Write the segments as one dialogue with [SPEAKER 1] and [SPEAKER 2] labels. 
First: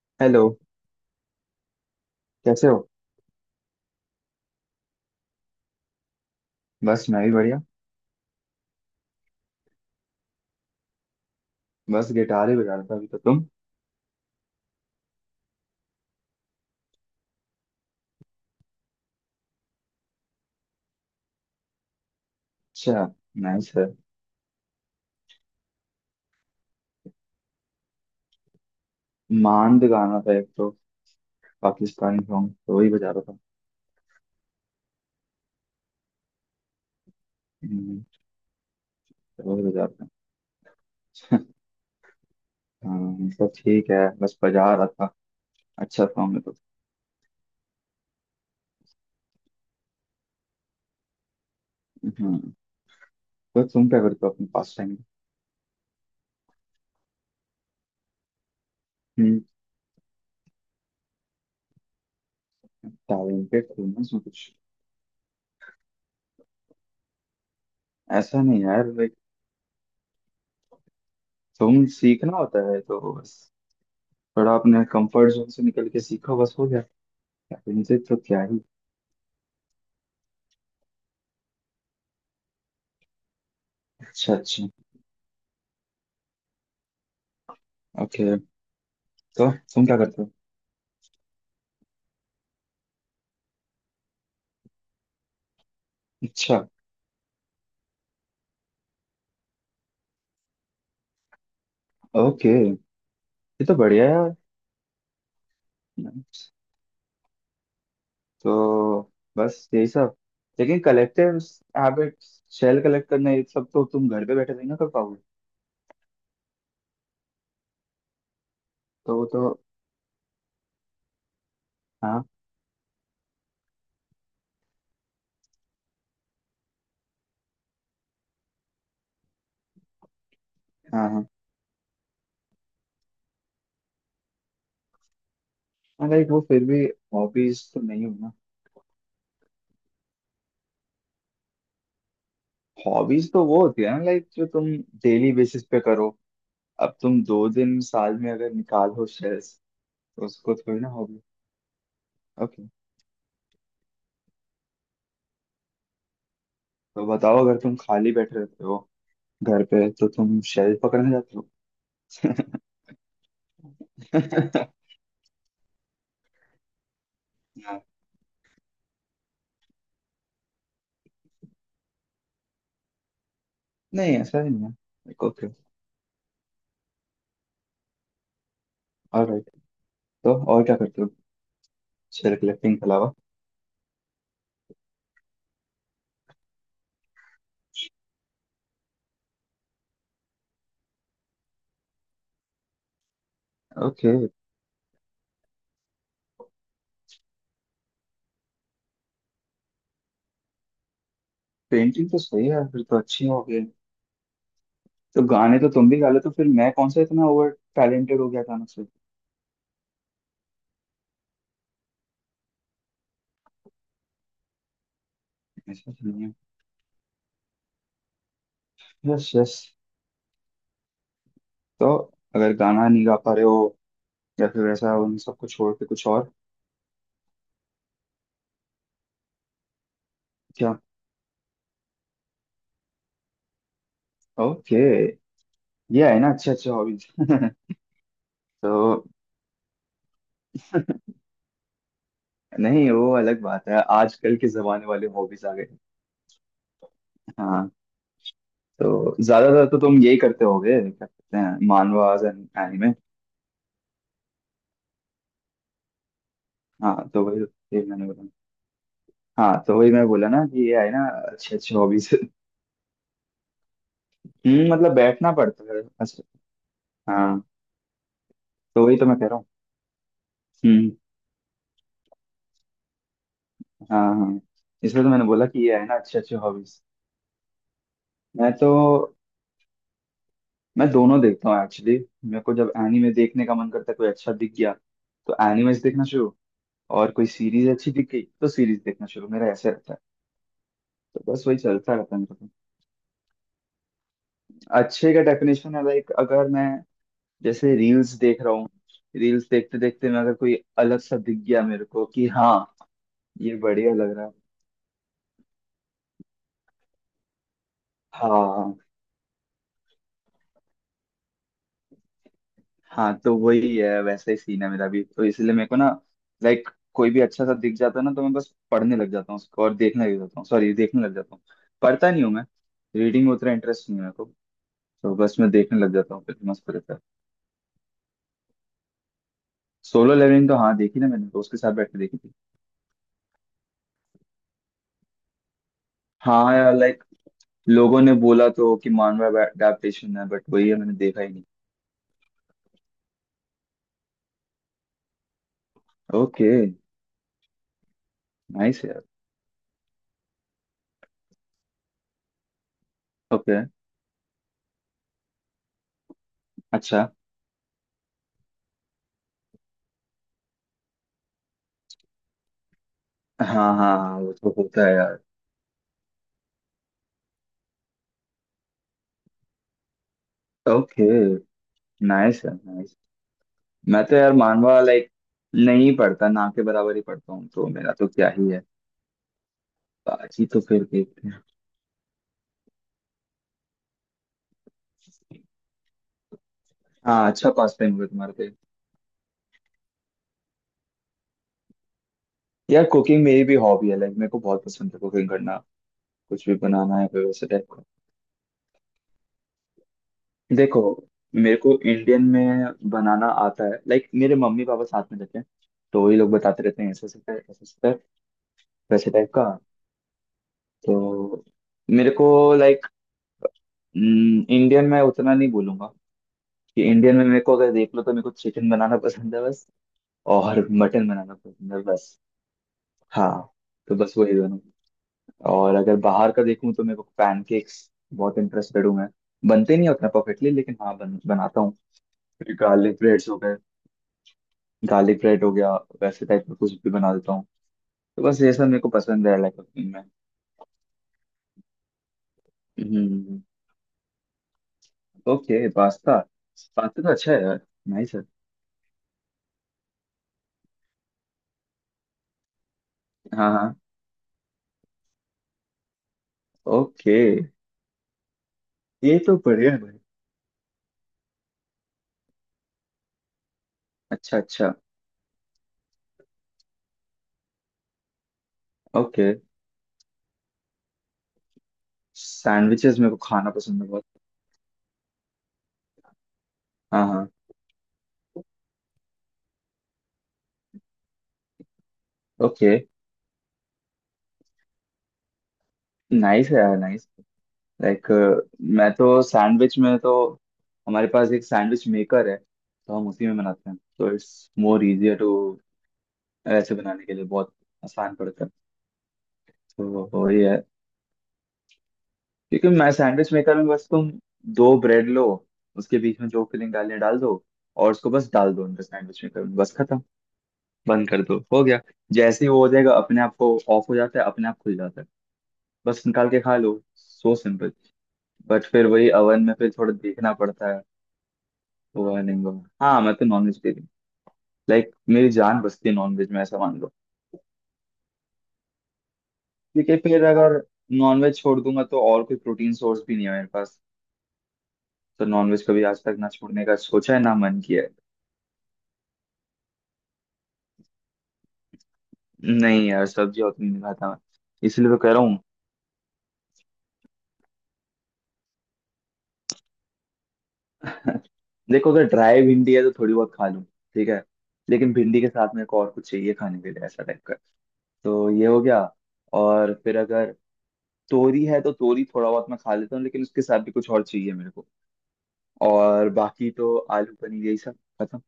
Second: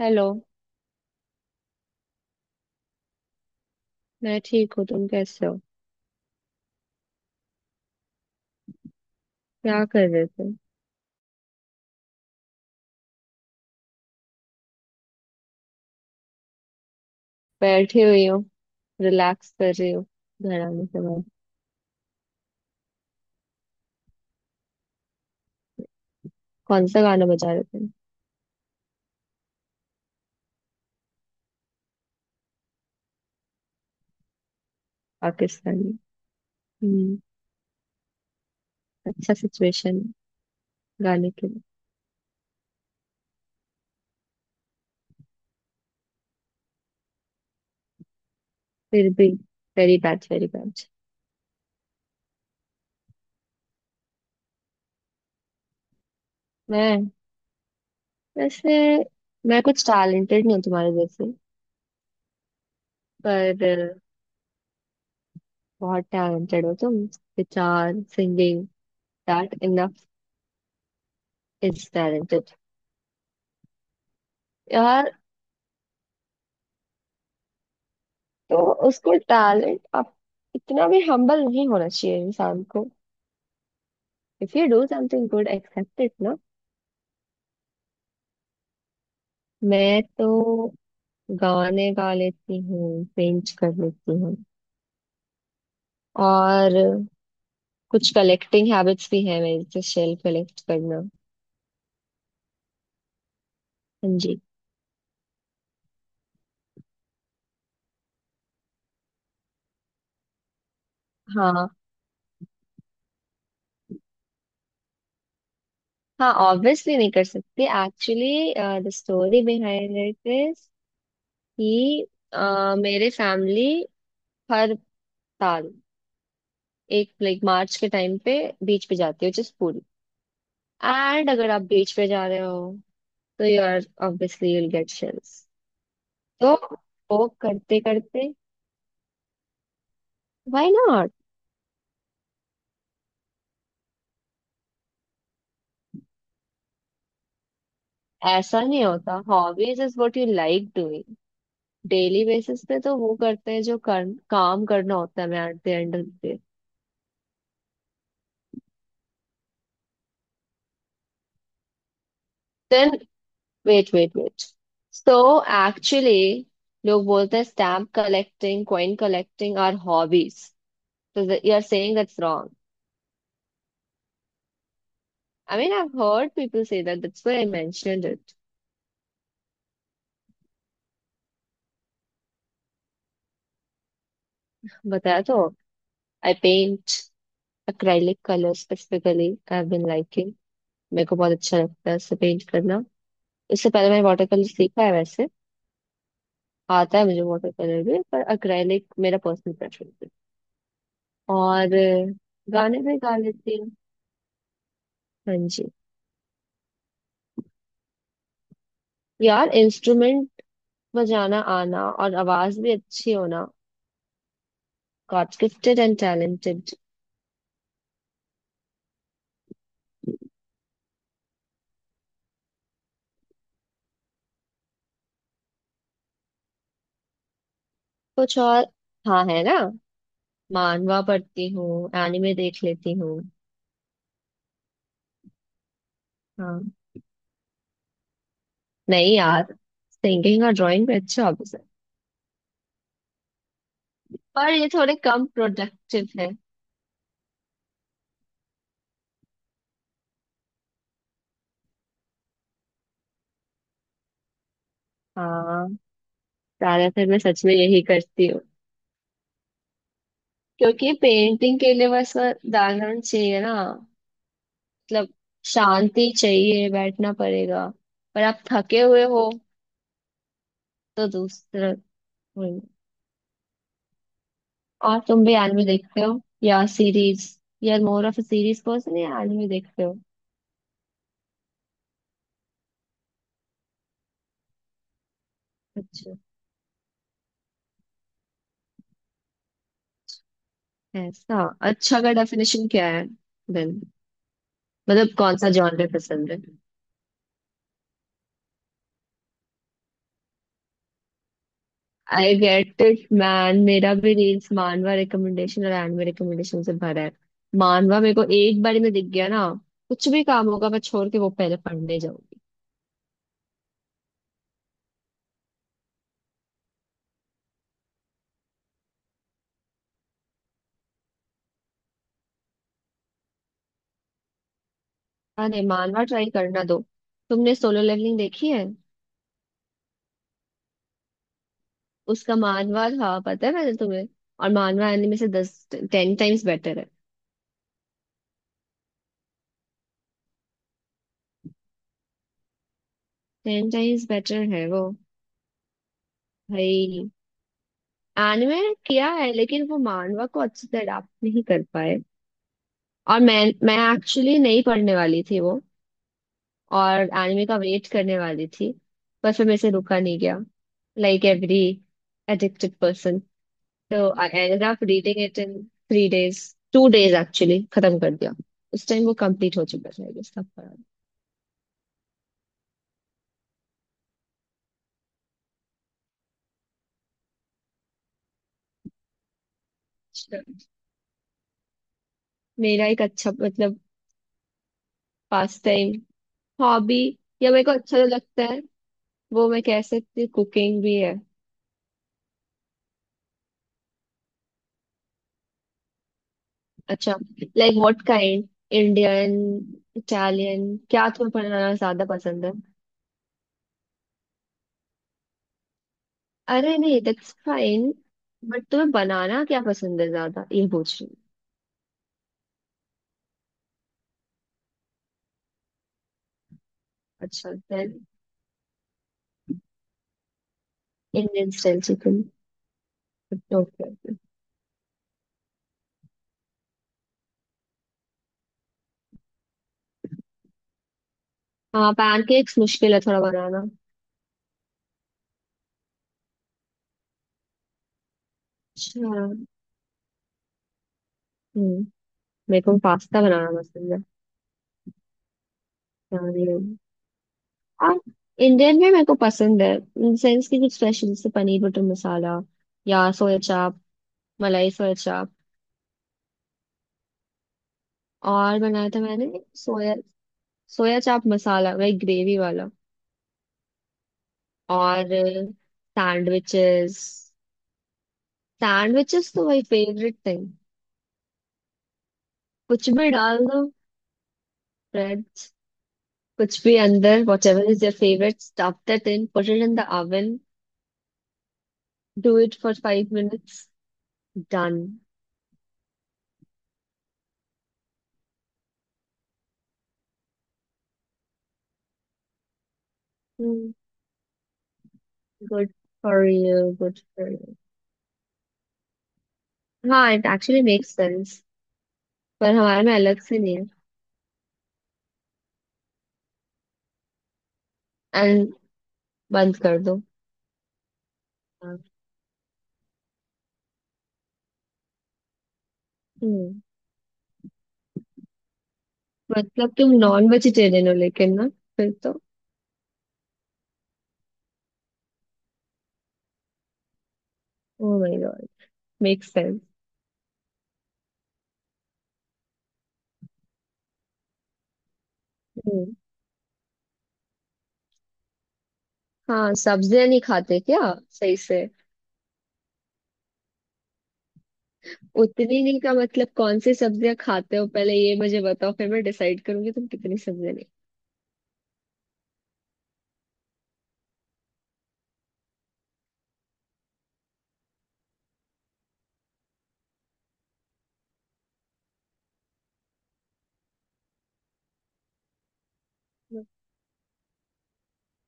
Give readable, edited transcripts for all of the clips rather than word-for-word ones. [SPEAKER 1] Hello.
[SPEAKER 2] Hello. कैसे हो?
[SPEAKER 1] मैं ठीक हूँ, तुम कैसे हो?
[SPEAKER 2] बस मैं भी बढ़िया।
[SPEAKER 1] क्या कर रहे थे?
[SPEAKER 2] बस गिटार ही बजा रहा था अभी, तो तुम?
[SPEAKER 1] बैठी हुई हूँ। रिलैक्स कर रही हूँ घर आने के बाद।
[SPEAKER 2] अच्छा, नाइस है।
[SPEAKER 1] कौन सा गाना बजा रहे थे?
[SPEAKER 2] मांड गाना था एक तो, पाकिस्तानी सॉन्ग, तो वही बजा रहा था।
[SPEAKER 1] पाकिस्तानी? हम्म।
[SPEAKER 2] हम्म,
[SPEAKER 1] अच्छा,
[SPEAKER 2] तो वही बजा
[SPEAKER 1] सिचुएशन
[SPEAKER 2] रहा
[SPEAKER 1] गाने
[SPEAKER 2] था
[SPEAKER 1] के लिए?
[SPEAKER 2] हाँ, सब ठीक है, बस बजा रहा था, अच्छा सॉन्ग है तो।
[SPEAKER 1] फिर भी very bad very bad.
[SPEAKER 2] Hmm तो तुम क्या करते हो अपने पास टाइम में?
[SPEAKER 1] मैं, वैसे,
[SPEAKER 2] हम्म।
[SPEAKER 1] मैं कुछ टैलेंटेड नहीं हूँ तुम्हारे जैसे।
[SPEAKER 2] टैलेंटेड
[SPEAKER 1] पर
[SPEAKER 2] हो
[SPEAKER 1] अ,
[SPEAKER 2] ना इसमें कुछ।
[SPEAKER 1] बहुत टैलेंटेड हो तुम, गिटार
[SPEAKER 2] ऐसा नहीं
[SPEAKER 1] सिंगिंग,
[SPEAKER 2] यार, लाइक,
[SPEAKER 1] दैट इनफ
[SPEAKER 2] तुम
[SPEAKER 1] इज
[SPEAKER 2] सीखना
[SPEAKER 1] टैलेंटेड
[SPEAKER 2] होता है तो बस, थोड़ा अपने
[SPEAKER 1] यार।
[SPEAKER 2] कंफर्ट जोन से निकल के सीखो बस, हो गया। टैलेंटेड तो क्या
[SPEAKER 1] तो
[SPEAKER 2] ही।
[SPEAKER 1] उसको टैलेंट आप, इतना भी हम्बल नहीं होना चाहिए इंसान को।
[SPEAKER 2] अच्छा
[SPEAKER 1] इफ यू
[SPEAKER 2] अच्छा।
[SPEAKER 1] Do something good except it ना।
[SPEAKER 2] ओके, तो तुम क्या
[SPEAKER 1] मैं
[SPEAKER 2] करते हो?
[SPEAKER 1] तो गाने गा लेती हूँ, पेंट कर लेती हूँ।
[SPEAKER 2] अच्छा।
[SPEAKER 1] और कुछ कलेक्टिंग हैबिट्स भी है मेरी, जैसे शेल कलेक्ट करना।
[SPEAKER 2] ओके, ये तो बढ़िया है
[SPEAKER 1] हाँ
[SPEAKER 2] यार।
[SPEAKER 1] जी।
[SPEAKER 2] Nice. तो बस यही सब, लेकिन कलेक्टिव
[SPEAKER 1] हाँ,
[SPEAKER 2] हैबिट, शेल कलेक्ट करना, ये सब तो तुम घर पे बैठे नहीं ना कर पाओगे।
[SPEAKER 1] हाँ ऑब्वियसली नहीं कर सकती, एक्चुअली द
[SPEAKER 2] तो वो तो।
[SPEAKER 1] स्टोरी बिहाइंड इट इज कि
[SPEAKER 2] हाँ
[SPEAKER 1] मेरे फैमिली हर साल एक लाइक मार्च के टाइम पे बीच पे जाती है, विच इज पुरी।
[SPEAKER 2] हाँ। हाँ,
[SPEAKER 1] एंड अगर आप बीच पे जा रहे हो तो you are obviously will get shells.
[SPEAKER 2] Like वो
[SPEAKER 1] तो
[SPEAKER 2] फिर भी
[SPEAKER 1] वो
[SPEAKER 2] हॉबीज
[SPEAKER 1] करते
[SPEAKER 2] तो नहीं हो
[SPEAKER 1] करते,
[SPEAKER 2] ना।
[SPEAKER 1] Why not?
[SPEAKER 2] हॉबीज तो वो होती है ना, लाइक जो तुम डेली बेसिस पे करो। अब तुम दो दिन साल में अगर
[SPEAKER 1] ऐसा नहीं
[SPEAKER 2] निकालो
[SPEAKER 1] होता,
[SPEAKER 2] shells,
[SPEAKER 1] hobbies is what you
[SPEAKER 2] तो उसको
[SPEAKER 1] लाइक
[SPEAKER 2] थोड़ी ना
[SPEAKER 1] doing.
[SPEAKER 2] Hobby.
[SPEAKER 1] Daily basis
[SPEAKER 2] okay,
[SPEAKER 1] पे तो वो करते हैं जो काम करना होता है। मैं at the end of the,
[SPEAKER 2] तो बताओ, अगर तुम खाली बैठे रहते हो घर पे तो तुम शेल पकड़ने जाते
[SPEAKER 1] देन, वेट वेट वेट।
[SPEAKER 2] हो?
[SPEAKER 1] सो एक्चुअली लोग बोलते हैं
[SPEAKER 2] हाँ,
[SPEAKER 1] stamp collecting coin collecting are hobbies, तो you are saying that's wrong?
[SPEAKER 2] नहीं ऐसा ही नहीं है, like okay.
[SPEAKER 1] I mean I have heard people से that, that's why I mentioned it.
[SPEAKER 2] Alright, तो और क्या करते हो सेल्फ कलेक्टिंग के अलावा?
[SPEAKER 1] बताया तो। I paint. Acrylic colour specifically I have been liking. मेरे को बहुत अच्छा लगता है इससे पेंट करना। इससे पहले मैंने
[SPEAKER 2] ओके।
[SPEAKER 1] वाटर कलर सीखा है वैसे। आता है मुझे वाटर कलर भी, पर एक्रेलिक मेरा पर्सनल प्रेफरेंस है। और
[SPEAKER 2] पेंटिंग तो सही है,
[SPEAKER 1] गाने
[SPEAKER 2] फिर
[SPEAKER 1] भी
[SPEAKER 2] तो
[SPEAKER 1] गा
[SPEAKER 2] अच्छी हो
[SPEAKER 1] लेती
[SPEAKER 2] गई।
[SPEAKER 1] हूँ।
[SPEAKER 2] तो
[SPEAKER 1] हाँ
[SPEAKER 2] गाने तो
[SPEAKER 1] जी।
[SPEAKER 2] तुम भी गा लेते हो, फिर मैं कौन सा इतना ओवर टैलेंटेड हो गया गाना से।
[SPEAKER 1] यार इंस्ट्रूमेंट बजाना आना और आवाज भी अच्छी होना गॉड गिफ्टेड
[SPEAKER 2] ऐसा
[SPEAKER 1] एंड
[SPEAKER 2] तो नहीं
[SPEAKER 1] टैलेंटेड।
[SPEAKER 2] है। Yes yes. तो अगर गाना नहीं गा पा रहे हो, या फिर ऐसा उन सबको छोड़ के कुछ और?
[SPEAKER 1] कुछ और? हाँ है ना,
[SPEAKER 2] क्या?
[SPEAKER 1] मानवा पढ़ती हूँ, एनिमे देख लेती हूँ।
[SPEAKER 2] ओके, ये है ना अच्छे
[SPEAKER 1] हाँ।
[SPEAKER 2] अच्छे हॉबीज तो
[SPEAKER 1] नहीं यार, सिंगिंग और ड्राइंग पे अच्छा हॉबी।
[SPEAKER 2] नहीं, वो अलग बात है, आजकल के
[SPEAKER 1] पर ये
[SPEAKER 2] जमाने
[SPEAKER 1] थोड़े
[SPEAKER 2] वाले
[SPEAKER 1] कम
[SPEAKER 2] हॉबीज आ गए।
[SPEAKER 1] प्रोडक्टिव है।
[SPEAKER 2] हाँ, तो ज्यादातर तो तुम यही करते होगे, क्या कहते हैं, मानवास एंड एनिमे।
[SPEAKER 1] हाँ, ज्यादातर
[SPEAKER 2] हाँ,
[SPEAKER 1] मैं
[SPEAKER 2] तो वही,
[SPEAKER 1] सच में यही
[SPEAKER 2] यही मैंने
[SPEAKER 1] करती
[SPEAKER 2] बोला।
[SPEAKER 1] हूँ।
[SPEAKER 2] हाँ, तो वही मैं बोला ना कि ये है
[SPEAKER 1] क्योंकि
[SPEAKER 2] ना अच्छे
[SPEAKER 1] पेंटिंग के
[SPEAKER 2] अच्छे
[SPEAKER 1] लिए
[SPEAKER 2] हॉबीज।
[SPEAKER 1] बस बैकग्राउंड चाहिए ना,
[SPEAKER 2] मतलब
[SPEAKER 1] मतलब
[SPEAKER 2] बैठना पड़ता है,
[SPEAKER 1] शांति
[SPEAKER 2] अच्छा।
[SPEAKER 1] चाहिए, बैठना
[SPEAKER 2] हाँ,
[SPEAKER 1] पड़ेगा। पर आप थके
[SPEAKER 2] तो वही
[SPEAKER 1] हुए
[SPEAKER 2] तो मैं कह
[SPEAKER 1] हो,
[SPEAKER 2] रहा हूँ। हम्म।
[SPEAKER 1] तो दूसरा वही।
[SPEAKER 2] हाँ हाँ।
[SPEAKER 1] और
[SPEAKER 2] इसलिए तो मैंने
[SPEAKER 1] तुम भी
[SPEAKER 2] बोला
[SPEAKER 1] एनिमे
[SPEAKER 2] कि ये है ना
[SPEAKER 1] देखते
[SPEAKER 2] अच्छे
[SPEAKER 1] हो
[SPEAKER 2] अच्छे
[SPEAKER 1] या
[SPEAKER 2] हॉबीज।
[SPEAKER 1] सीरीज, यार मोर ऑफ
[SPEAKER 2] मैं
[SPEAKER 1] सीरीज
[SPEAKER 2] तो,
[SPEAKER 1] पर्सन या एनिमे देखते हो?
[SPEAKER 2] मैं दोनों देखता हूँ एक्चुअली। मेरे को जब एनिमे देखने का मन करता है, कोई अच्छा दिख गया तो एनिमेज देखना
[SPEAKER 1] अच्छा,
[SPEAKER 2] शुरू। और कोई सीरीज अच्छी दिख गई तो सीरीज देखना शुरू, मेरा ऐसे रहता है। तो
[SPEAKER 1] ऐसा
[SPEAKER 2] बस वही चलता
[SPEAKER 1] अच्छा का
[SPEAKER 2] रहता है मेरा।
[SPEAKER 1] डेफिनेशन क्या है? देन,
[SPEAKER 2] अच्छे
[SPEAKER 1] मतलब
[SPEAKER 2] का
[SPEAKER 1] कौन सा
[SPEAKER 2] डेफिनेशन है,
[SPEAKER 1] जॉनर
[SPEAKER 2] लाइक
[SPEAKER 1] पसंद है?
[SPEAKER 2] अगर मैं जैसे रील्स देख रहा हूँ, रील्स देखते देखते मैं अगर कोई अलग सा दिख गया मेरे को कि
[SPEAKER 1] आई
[SPEAKER 2] हाँ,
[SPEAKER 1] गेट इट
[SPEAKER 2] ये
[SPEAKER 1] मैन, मेरा
[SPEAKER 2] बढ़िया
[SPEAKER 1] भी
[SPEAKER 2] लग रहा है।
[SPEAKER 1] रील्स मानवा रिकमेंडेशन और एनिमे रिकमेंडेशन से भरा है। मानवा मेरे को एक
[SPEAKER 2] हाँ
[SPEAKER 1] बार में दिख गया ना, कुछ भी काम होगा मैं छोड़ के वो पहले पढ़ने जाऊंगी।
[SPEAKER 2] हाँ, तो वही है, वैसा ही सीन है मेरा भी, तो इसलिए मेरे को ना, लाइक कोई भी अच्छा सा दिख जाता है ना, तो मैं बस पढ़ने लग जाता हूँ उसको, और देखने लग जाता हूँ, सॉरी, देखने लग जाता हूँ। पढ़ता नहीं हूँ मैं, रीडिंग में उतना इंटरेस्ट नहीं है मेरे को। तो बस मैं
[SPEAKER 1] अरे
[SPEAKER 2] देखने लग
[SPEAKER 1] मानवा
[SPEAKER 2] जाता हूँ,
[SPEAKER 1] ट्राई
[SPEAKER 2] फिर
[SPEAKER 1] करना
[SPEAKER 2] मस्त
[SPEAKER 1] दो।
[SPEAKER 2] रहता है।
[SPEAKER 1] तुमने सोलो लेवलिंग देखी है?
[SPEAKER 2] सोलो लेवलिंग तो हाँ देखी ना मैंने, तो उसके साथ बैठ के देखी थी।
[SPEAKER 1] उसका मानवा था, पता है, मैंने तुम्हें। और मानवा एनिमे से दस 10 टाइम्स
[SPEAKER 2] हाँ यार,
[SPEAKER 1] बेटर है।
[SPEAKER 2] लाइक लोगों ने बोला तो कि मानव अडेप्टेशन है, बट वही है, मैंने देखा ही नहीं।
[SPEAKER 1] 10 टाइम्स बेटर है वो
[SPEAKER 2] ओके।
[SPEAKER 1] भाई। एनिमे
[SPEAKER 2] नाइस यार।
[SPEAKER 1] किया है लेकिन वो मानवा को अच्छे से अडाप्ट नहीं कर पाए। और मैं
[SPEAKER 2] ओके।
[SPEAKER 1] मैं एक्चुअली नहीं पढ़ने वाली थी वो, और
[SPEAKER 2] अच्छा।
[SPEAKER 1] एनिमे का वेट करने वाली थी। पर फिर मेरे से रुका नहीं गया, लाइक एवरी एडिक्टेड पर्सन।
[SPEAKER 2] हाँ हाँ,
[SPEAKER 1] तो आई
[SPEAKER 2] वो तो
[SPEAKER 1] एंडेड अप
[SPEAKER 2] होता है यार।
[SPEAKER 1] Reading it in 3 days, 2 days actually, खत्म कर दिया। उस टाइम वो कंप्लीट हो चुका था आई गेस, तब पढ़ा।
[SPEAKER 2] ओके, नाइस है, नाइस। मैं तो यार मानवा लाइक नहीं पढ़ता, ना के बराबर ही पढ़ता हूँ, तो मेरा तो क्या ही है।
[SPEAKER 1] अच्छा।
[SPEAKER 2] बाकी तो फिर देखते हैं।
[SPEAKER 1] मेरा एक अच्छा, मतलब, पास टाइम हॉबी
[SPEAKER 2] हाँ,
[SPEAKER 1] या
[SPEAKER 2] अच्छा
[SPEAKER 1] मेरे को
[SPEAKER 2] पास टाइम
[SPEAKER 1] अच्छा जो
[SPEAKER 2] होगा तुम्हारे
[SPEAKER 1] लगता
[SPEAKER 2] पे।
[SPEAKER 1] है वो मैं कह सकती हूँ, कुकिंग भी है।
[SPEAKER 2] यार कुकिंग मेरी भी हॉबी है, लाइक मेरे को बहुत पसंद है कुकिंग करना। कुछ भी बनाना है
[SPEAKER 1] अच्छा,
[SPEAKER 2] फिर, वैसे type.
[SPEAKER 1] Like what kind, Indian, Italian,
[SPEAKER 2] देखो,
[SPEAKER 1] क्या तुम्हें
[SPEAKER 2] मेरे को
[SPEAKER 1] बनाना ज्यादा
[SPEAKER 2] इंडियन
[SPEAKER 1] पसंद है?
[SPEAKER 2] में बनाना आता है, लाइक मेरे मम्मी पापा साथ में रहते हैं, तो वही लोग बताते
[SPEAKER 1] अरे
[SPEAKER 2] रहते हैं,
[SPEAKER 1] नहीं
[SPEAKER 2] ऐसे ऐसे
[SPEAKER 1] दैट्स
[SPEAKER 2] टाइप, ऐसे ऐसे
[SPEAKER 1] फाइन,
[SPEAKER 2] टाइप,
[SPEAKER 1] बट तुम्हें
[SPEAKER 2] वैसे टाइप का।
[SPEAKER 1] बनाना क्या पसंद है ज्यादा, ये पूछ रही हूँ।
[SPEAKER 2] तो मेरे को लाइक इंडियन में उतना नहीं बोलूंगा कि इंडियन में, मेरे
[SPEAKER 1] अच्छा
[SPEAKER 2] को अगर देख लो
[SPEAKER 1] देन,
[SPEAKER 2] तो मेरे को चिकन बनाना पसंद है बस, और मटन बनाना
[SPEAKER 1] इंडियन
[SPEAKER 2] पसंद
[SPEAKER 1] स्टाइल
[SPEAKER 2] है बस।
[SPEAKER 1] चिकन?
[SPEAKER 2] हाँ,
[SPEAKER 1] ओके
[SPEAKER 2] तो
[SPEAKER 1] ओके।
[SPEAKER 2] बस वही दोनों। और अगर बाहर का देखूँ तो मेरे को पैनकेक्स, बहुत इंटरेस्टेड हूँ मैं। बनते नहीं हैं उतना परफेक्टली, लेकिन हाँ बनाता हूँ।
[SPEAKER 1] हाँ पैनकेक्स मुश्किल
[SPEAKER 2] गार्लिक
[SPEAKER 1] है थोड़ा
[SPEAKER 2] ब्रेड्स हो गए,
[SPEAKER 1] बनाना।
[SPEAKER 2] गार्लिक ब्रेड हो गया, वैसे टाइप का कुछ भी बना देता हूँ। तो बस ये सब मेरे को पसंद
[SPEAKER 1] अच्छा,
[SPEAKER 2] है, लाइक कुकिंग में।
[SPEAKER 1] हम्म। मेरे को पास्ता
[SPEAKER 2] हम्म,
[SPEAKER 1] बनाना पसंद है,
[SPEAKER 2] ओके, पास्ता।
[SPEAKER 1] चाउमीन।
[SPEAKER 2] पास्ता तो अच्छा है यार,
[SPEAKER 1] हाँ,
[SPEAKER 2] नाइस है।
[SPEAKER 1] इंडियन में मेरे को पसंद है, इन सेंस की कुछ स्पेशल जैसे पनीर बटर मसाला या सोया
[SPEAKER 2] हाँ हाँ।
[SPEAKER 1] चाप, मलाई सोया चाप।
[SPEAKER 2] ओके,
[SPEAKER 1] और बनाया था
[SPEAKER 2] ये
[SPEAKER 1] मैंने
[SPEAKER 2] तो बढ़िया है
[SPEAKER 1] सोया,
[SPEAKER 2] भाई।
[SPEAKER 1] सोया चाप मसाला वही ग्रेवी वाला।
[SPEAKER 2] अच्छा अच्छा।
[SPEAKER 1] और सैंडविचेस,
[SPEAKER 2] ओके,
[SPEAKER 1] सैंडविचेस तो माय फेवरेट थिंग। कुछ
[SPEAKER 2] सैंडविचेस मेरे
[SPEAKER 1] भी
[SPEAKER 2] को
[SPEAKER 1] डाल
[SPEAKER 2] खाना
[SPEAKER 1] दो,
[SPEAKER 2] पसंद है बहुत।
[SPEAKER 1] ब्रेड, कुछ भी
[SPEAKER 2] हाँ
[SPEAKER 1] अंदर,
[SPEAKER 2] हाँ।
[SPEAKER 1] Whatever is your favourite stuff that in put it in the oven, do it
[SPEAKER 2] okay.
[SPEAKER 1] For 5 minutes, done.
[SPEAKER 2] Nice है यार, नाइस। लाइक मैं तो सैंडविच में तो, हमारे पास एक सैंडविच मेकर है, तो हम उसी में बनाते हैं, तो it's more easier to
[SPEAKER 1] good for you,
[SPEAKER 2] ऐसे
[SPEAKER 1] गुड
[SPEAKER 2] बनाने के लिए,
[SPEAKER 1] फॉर
[SPEAKER 2] बहुत
[SPEAKER 1] यू।
[SPEAKER 2] आसान पड़ता है, तो
[SPEAKER 1] हाँ इट
[SPEAKER 2] वही है।
[SPEAKER 1] एक्चुअली मेक्स सेंस, पर
[SPEAKER 2] क्योंकि
[SPEAKER 1] हमारे
[SPEAKER 2] मैं
[SPEAKER 1] में अलग
[SPEAKER 2] सैंडविच
[SPEAKER 1] से
[SPEAKER 2] मेकर
[SPEAKER 1] नहीं है।
[SPEAKER 2] में बस, तुम दो ब्रेड लो, उसके बीच में जो फिलिंग डालनी है डाल दो, और उसको बस
[SPEAKER 1] एंड
[SPEAKER 2] डाल दो अंदर सैंडविच मेकर में,
[SPEAKER 1] बंद
[SPEAKER 2] बस
[SPEAKER 1] कर
[SPEAKER 2] खत्म।
[SPEAKER 1] दो।
[SPEAKER 2] बंद कर दो, हो गया। जैसे ही वो हो जाएगा अपने आप को ऑफ हो जाता है, अपने आप खुल जाता है, बस निकाल के खा
[SPEAKER 1] हम्म।
[SPEAKER 2] लो। So simple. बट फिर वही ओवन में फिर
[SPEAKER 1] मतलब तुम
[SPEAKER 2] थोड़ा
[SPEAKER 1] नॉन
[SPEAKER 2] देखना पड़ता है।
[SPEAKER 1] वेजिटेरियन हो लेकिन ना, फिर तो।
[SPEAKER 2] हुआ नहीं हुआ। हाँ, मैं तो नॉनवेज दे रही, लाइक मेरी जान बसती है नॉनवेज में, ऐसा मान लो।
[SPEAKER 1] Oh my god, make sense.
[SPEAKER 2] क्योंकि फिर अगर नॉनवेज छोड़ दूंगा तो और कोई प्रोटीन सोर्स भी नहीं है मेरे पास, तो नॉनवेज कभी
[SPEAKER 1] हम्म।
[SPEAKER 2] आज तक ना छोड़ने का सोचा है ना मन किया है।
[SPEAKER 1] हाँ सब्जियां नहीं खाते क्या, सही से?
[SPEAKER 2] नहीं यार, सब्जी उतनी नहीं खाता मैं, इसलिए तो कह रहा हूँ।
[SPEAKER 1] उतनी नहीं का मतलब कौन सी सब्जियां खाते हो? पहले ये मुझे बताओ, फिर मैं डिसाइड करूंगी तुम कितनी सब्जियां नहीं
[SPEAKER 2] देखो, अगर ड्राई भिंडी है तो थोड़ी बहुत खा लूँ, ठीक है। लेकिन भिंडी के साथ मेरे को और कुछ चाहिए खाने के लिए, ऐसा टाइप का। तो ये हो गया। और फिर अगर तोरी है तो तोरी थोड़ा बहुत मैं खा लेता हूँ, लेकिन उसके साथ भी कुछ और चाहिए मेरे को। और बाकी
[SPEAKER 1] खाते।
[SPEAKER 2] तो आलू पनीर, यही सब। खत्म।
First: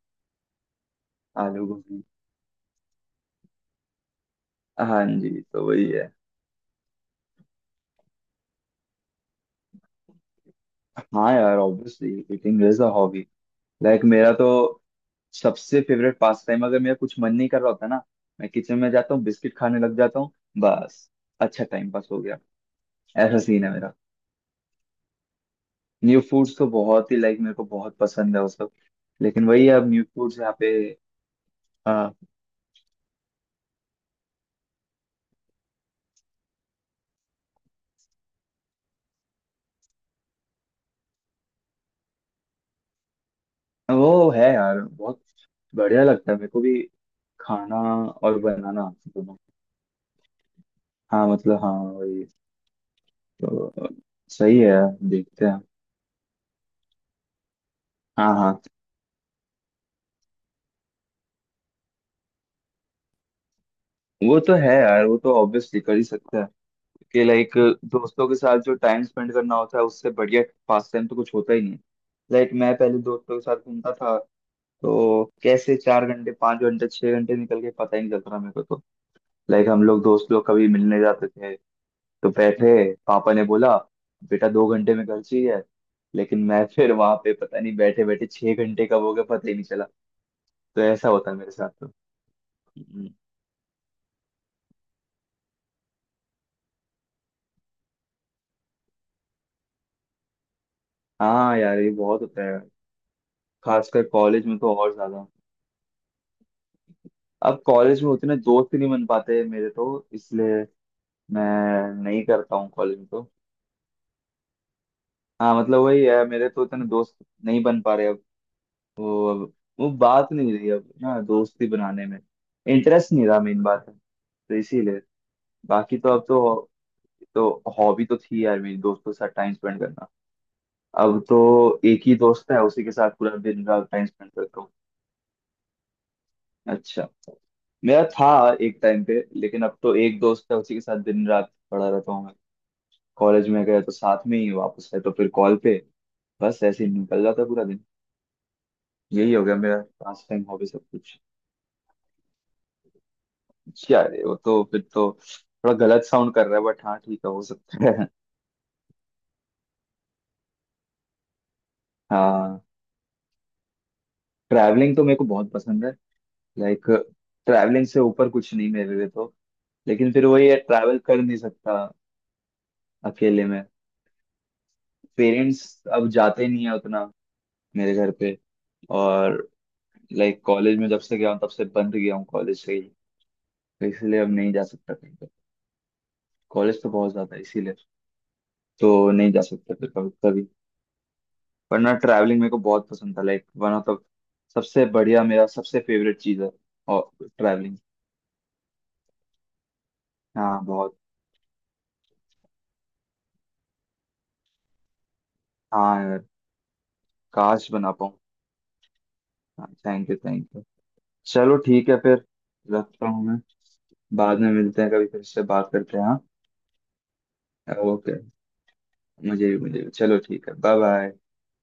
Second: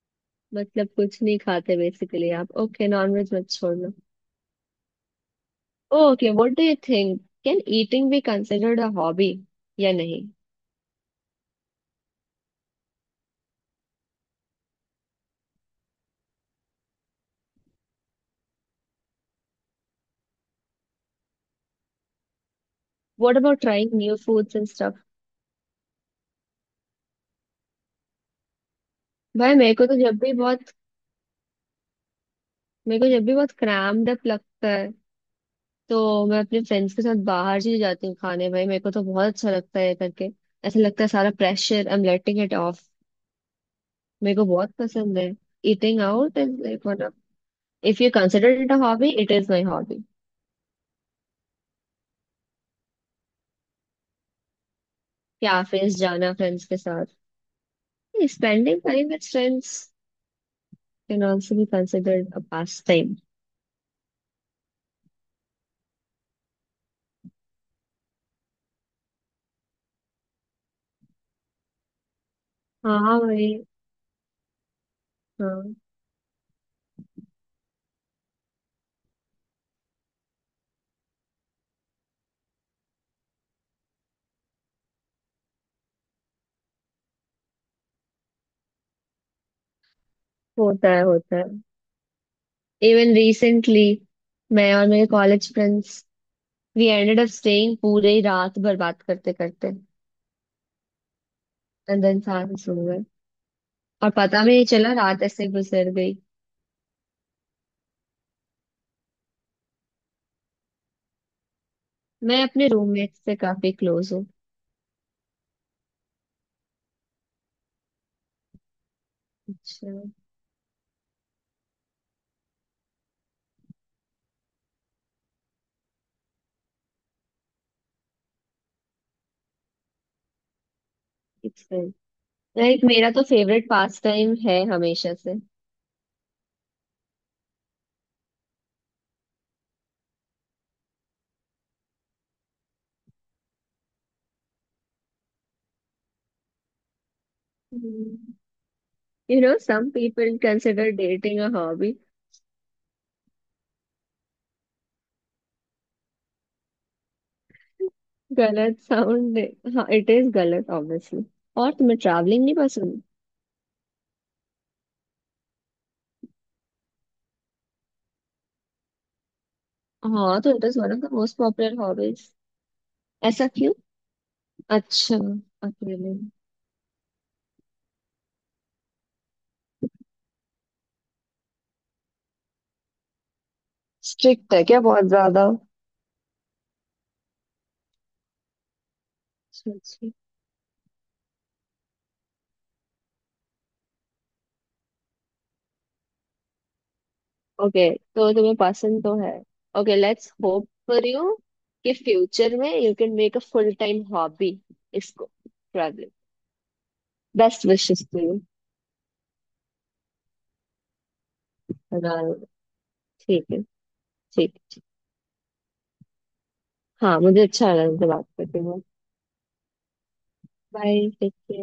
[SPEAKER 1] मतलब कुछ नहीं
[SPEAKER 2] आलू
[SPEAKER 1] खाते
[SPEAKER 2] गोभी,
[SPEAKER 1] बेसिकली आप, ओके, नॉनवेज मत छोड़ लो।
[SPEAKER 2] हाँ जी, तो वही है।
[SPEAKER 1] Okay, what do you think, can eating be considered a hobby या नहीं?
[SPEAKER 2] हाँ यार, obviously eating is a hobby. Like मेरा तो सबसे फेवरेट पास टाइम, अगर मेरा कुछ मन नहीं कर रहा होता ना, मैं किचन में जाता हूँ, बिस्किट खाने लग जाता हूँ, बस, अच्छा टाइम पास हो गया।
[SPEAKER 1] व्हाट
[SPEAKER 2] ऐसा
[SPEAKER 1] अबाउट
[SPEAKER 2] सीन है
[SPEAKER 1] ट्राइंग
[SPEAKER 2] मेरा।
[SPEAKER 1] New foods and stuff?
[SPEAKER 2] New foods तो बहुत ही, लाइक मेरे को बहुत पसंद है वो सब। लेकिन
[SPEAKER 1] भाई
[SPEAKER 2] वही है,
[SPEAKER 1] मेरे को
[SPEAKER 2] अब
[SPEAKER 1] तो
[SPEAKER 2] न्यू
[SPEAKER 1] जब भी
[SPEAKER 2] फूड्स यहाँ पे।
[SPEAKER 1] बहुत,
[SPEAKER 2] हाँ,
[SPEAKER 1] मेरे को जब भी बहुत क्रैम्ड अप लगता है तो मैं अपने फ्रेंड्स के साथ बाहर चली जाती हूँ खाने। भाई मेरे को तो बहुत अच्छा लगता है ये करके, ऐसा लगता है सारा pressure I am letting it off.
[SPEAKER 2] वो
[SPEAKER 1] मेरे को
[SPEAKER 2] है
[SPEAKER 1] बहुत
[SPEAKER 2] यार
[SPEAKER 1] पसंद
[SPEAKER 2] बहुत।
[SPEAKER 1] है। ईटिंग
[SPEAKER 2] बढ़िया लगता है
[SPEAKER 1] आउट
[SPEAKER 2] मेरे
[SPEAKER 1] इज
[SPEAKER 2] को भी,
[SPEAKER 1] लाइक वन ऑफ,
[SPEAKER 2] खाना
[SPEAKER 1] इफ यू
[SPEAKER 2] और
[SPEAKER 1] कंसिडर इट अ
[SPEAKER 2] बनाना,
[SPEAKER 1] हॉबी इट
[SPEAKER 2] दोनों।
[SPEAKER 1] Is my hobby.
[SPEAKER 2] हाँ मतलब, हाँ वही, तो सही है, देखते हैं।
[SPEAKER 1] कैफेज जाना फ्रेंड्स के साथ,
[SPEAKER 2] हाँ हाँ,
[SPEAKER 1] spending time with friends, can also be considered a pastime.
[SPEAKER 2] वो तो है यार, वो तो ऑब्वियसली कर ही सकते हैं। कि लाइक दोस्तों के साथ जो टाइम स्पेंड करना होता है, उससे बढ़िया पास टाइम तो कुछ होता ही नहीं। लाइक मैं पहले
[SPEAKER 1] हाँ
[SPEAKER 2] दोस्तों के
[SPEAKER 1] भाई।
[SPEAKER 2] साथ घूमता था, तो
[SPEAKER 1] हाँ,
[SPEAKER 2] कैसे चार घंटे, पाँच घंटे, छह घंटे निकल गए, पता ही नहीं चलता था मेरे को तो। लाइक हम लोग दोस्त लोग कभी मिलने जाते थे, तो बैठे, पापा ने बोला बेटा दो घंटे में घर चाहिए, लेकिन मैं फिर वहां पे पता नहीं बैठे बैठे छह घंटे कब हो गया पता ही नहीं चला। तो
[SPEAKER 1] होता है,
[SPEAKER 2] ऐसा होता है
[SPEAKER 1] होता है।
[SPEAKER 2] मेरे साथ तो। हम्म।
[SPEAKER 1] इवन रिसेंटली मैं और मेरे college friends, we ended up staying पूरे ही रात भर बात करते करते,
[SPEAKER 2] हाँ यार, ये
[SPEAKER 1] एंड
[SPEAKER 2] बहुत
[SPEAKER 1] देन
[SPEAKER 2] होता
[SPEAKER 1] सारे
[SPEAKER 2] है,
[SPEAKER 1] सो गए,
[SPEAKER 2] खासकर
[SPEAKER 1] और पता
[SPEAKER 2] कॉलेज
[SPEAKER 1] भी
[SPEAKER 2] में
[SPEAKER 1] नहीं
[SPEAKER 2] तो
[SPEAKER 1] चला
[SPEAKER 2] और
[SPEAKER 1] रात
[SPEAKER 2] ज्यादा।
[SPEAKER 1] ऐसे गुजर गई।
[SPEAKER 2] अब कॉलेज में उतने दोस्त ही नहीं बन पाते मेरे तो, इसलिए मैं नहीं
[SPEAKER 1] मैं
[SPEAKER 2] करता
[SPEAKER 1] अपने
[SPEAKER 2] हूँ कॉलेज में
[SPEAKER 1] रूममेट
[SPEAKER 2] तो।
[SPEAKER 1] से काफी क्लोज हूँ।
[SPEAKER 2] हाँ मतलब वही है, मेरे तो उतने दोस्त नहीं बन पा रहे अब। वो अब, वो बात नहीं रही अब ना, दोस्ती बनाने में इंटरेस्ट नहीं रहा, मेन बात है। तो इसीलिए बाकी तो अब तो हॉबी तो थी यार मेरी दोस्तों के साथ टाइम स्पेंड करना, अब तो
[SPEAKER 1] अच्छा,
[SPEAKER 2] एक ही दोस्त है
[SPEAKER 1] लाइक
[SPEAKER 2] उसी के साथ
[SPEAKER 1] मेरा तो
[SPEAKER 2] पूरा दिन
[SPEAKER 1] फेवरेट
[SPEAKER 2] रात
[SPEAKER 1] पास
[SPEAKER 2] टाइम स्पेंड
[SPEAKER 1] टाइम
[SPEAKER 2] करता
[SPEAKER 1] है
[SPEAKER 2] हूँ।
[SPEAKER 1] हमेशा से।
[SPEAKER 2] अच्छा, मेरा था एक टाइम पे, लेकिन अब तो एक दोस्त है, उसी के साथ दिन रात पड़ा रहता हूँ मैं। कॉलेज में गए तो साथ में ही, वापस आए तो फिर कॉल पे, बस ऐसे ही निकल जाता पूरा दिन, यही
[SPEAKER 1] यू
[SPEAKER 2] हो
[SPEAKER 1] नो
[SPEAKER 2] गया मेरा।
[SPEAKER 1] Some
[SPEAKER 2] pass
[SPEAKER 1] people
[SPEAKER 2] time, hobby, सब
[SPEAKER 1] कंसिडर
[SPEAKER 2] कुछ।
[SPEAKER 1] Dating a hobby.
[SPEAKER 2] अच्छा, अरे वो तो फिर तो थोड़ा गलत साउंड कर रहा है, बट हाँ, ठीक है, हो सकता है।
[SPEAKER 1] गलत साउंड? हाँ इट इज गलत ऑब्वियसली। और तुम्हें ट्रैवलिंग नहीं
[SPEAKER 2] हाँ,
[SPEAKER 1] पसंद?
[SPEAKER 2] ट्रैवलिंग तो मेरे को बहुत पसंद है, लाइक ट्रैवलिंग से ऊपर कुछ नहीं मेरे लिए तो। लेकिन फिर
[SPEAKER 1] हाँ
[SPEAKER 2] वही
[SPEAKER 1] तो
[SPEAKER 2] है,
[SPEAKER 1] it is one
[SPEAKER 2] travel
[SPEAKER 1] of the
[SPEAKER 2] कर
[SPEAKER 1] मोस्ट
[SPEAKER 2] नहीं
[SPEAKER 1] पॉपुलर
[SPEAKER 2] सकता
[SPEAKER 1] हॉबीज।
[SPEAKER 2] अकेले
[SPEAKER 1] ऐसा
[SPEAKER 2] में।
[SPEAKER 1] क्यों? अच्छा।
[SPEAKER 2] पेरेंट्स अब
[SPEAKER 1] अकेले?
[SPEAKER 2] जाते नहीं है उतना मेरे घर पे, और लाइक कॉलेज में जब से गया हूँ तब से बंद गया हूँ कॉलेज से ही, तो इसलिए अब नहीं
[SPEAKER 1] स्ट्रिक्ट है
[SPEAKER 2] जा
[SPEAKER 1] क्या
[SPEAKER 2] सकता
[SPEAKER 1] बहुत
[SPEAKER 2] कहीं।
[SPEAKER 1] ज्यादा?
[SPEAKER 2] कॉलेज तो बहुत ज्यादा है, इसीलिए तो नहीं जा सकते, फिर कभी
[SPEAKER 1] अच्छा,
[SPEAKER 2] कभी। पर ना ट्रैवलिंग मेरे को बहुत पसंद था, लाइक वन ऑफ द सबसे बढ़िया, मेरा सबसे फेवरेट चीज है, और, ट्रैवलिंग।
[SPEAKER 1] ओके तो तुम्हें पसंद तो है, ओके लेट्स
[SPEAKER 2] हाँ
[SPEAKER 1] होप
[SPEAKER 2] बहुत।
[SPEAKER 1] फॉर यू कि फ्यूचर में you can make a full time hobby इसको,
[SPEAKER 2] हाँ
[SPEAKER 1] ट्रैवलिंग।
[SPEAKER 2] यार,
[SPEAKER 1] बेस्ट
[SPEAKER 2] काश बना
[SPEAKER 1] विशेस
[SPEAKER 2] पाऊँ।
[SPEAKER 1] To you.
[SPEAKER 2] हाँ, थैंक यू थैंक यू। चलो ठीक है फिर,
[SPEAKER 1] राइट।
[SPEAKER 2] रखता हूँ मैं,
[SPEAKER 1] ठीक है।
[SPEAKER 2] बाद में
[SPEAKER 1] ठीक है।
[SPEAKER 2] मिलते हैं, कभी फिर से बात करते हैं, हाँ।
[SPEAKER 1] हाँ मुझे अच्छा लगा इनसे
[SPEAKER 2] ओके,
[SPEAKER 1] बात करके।
[SPEAKER 2] मुझे भी मुझे भी, चलो ठीक है, bye
[SPEAKER 1] bye,
[SPEAKER 2] bye.
[SPEAKER 1] Take care.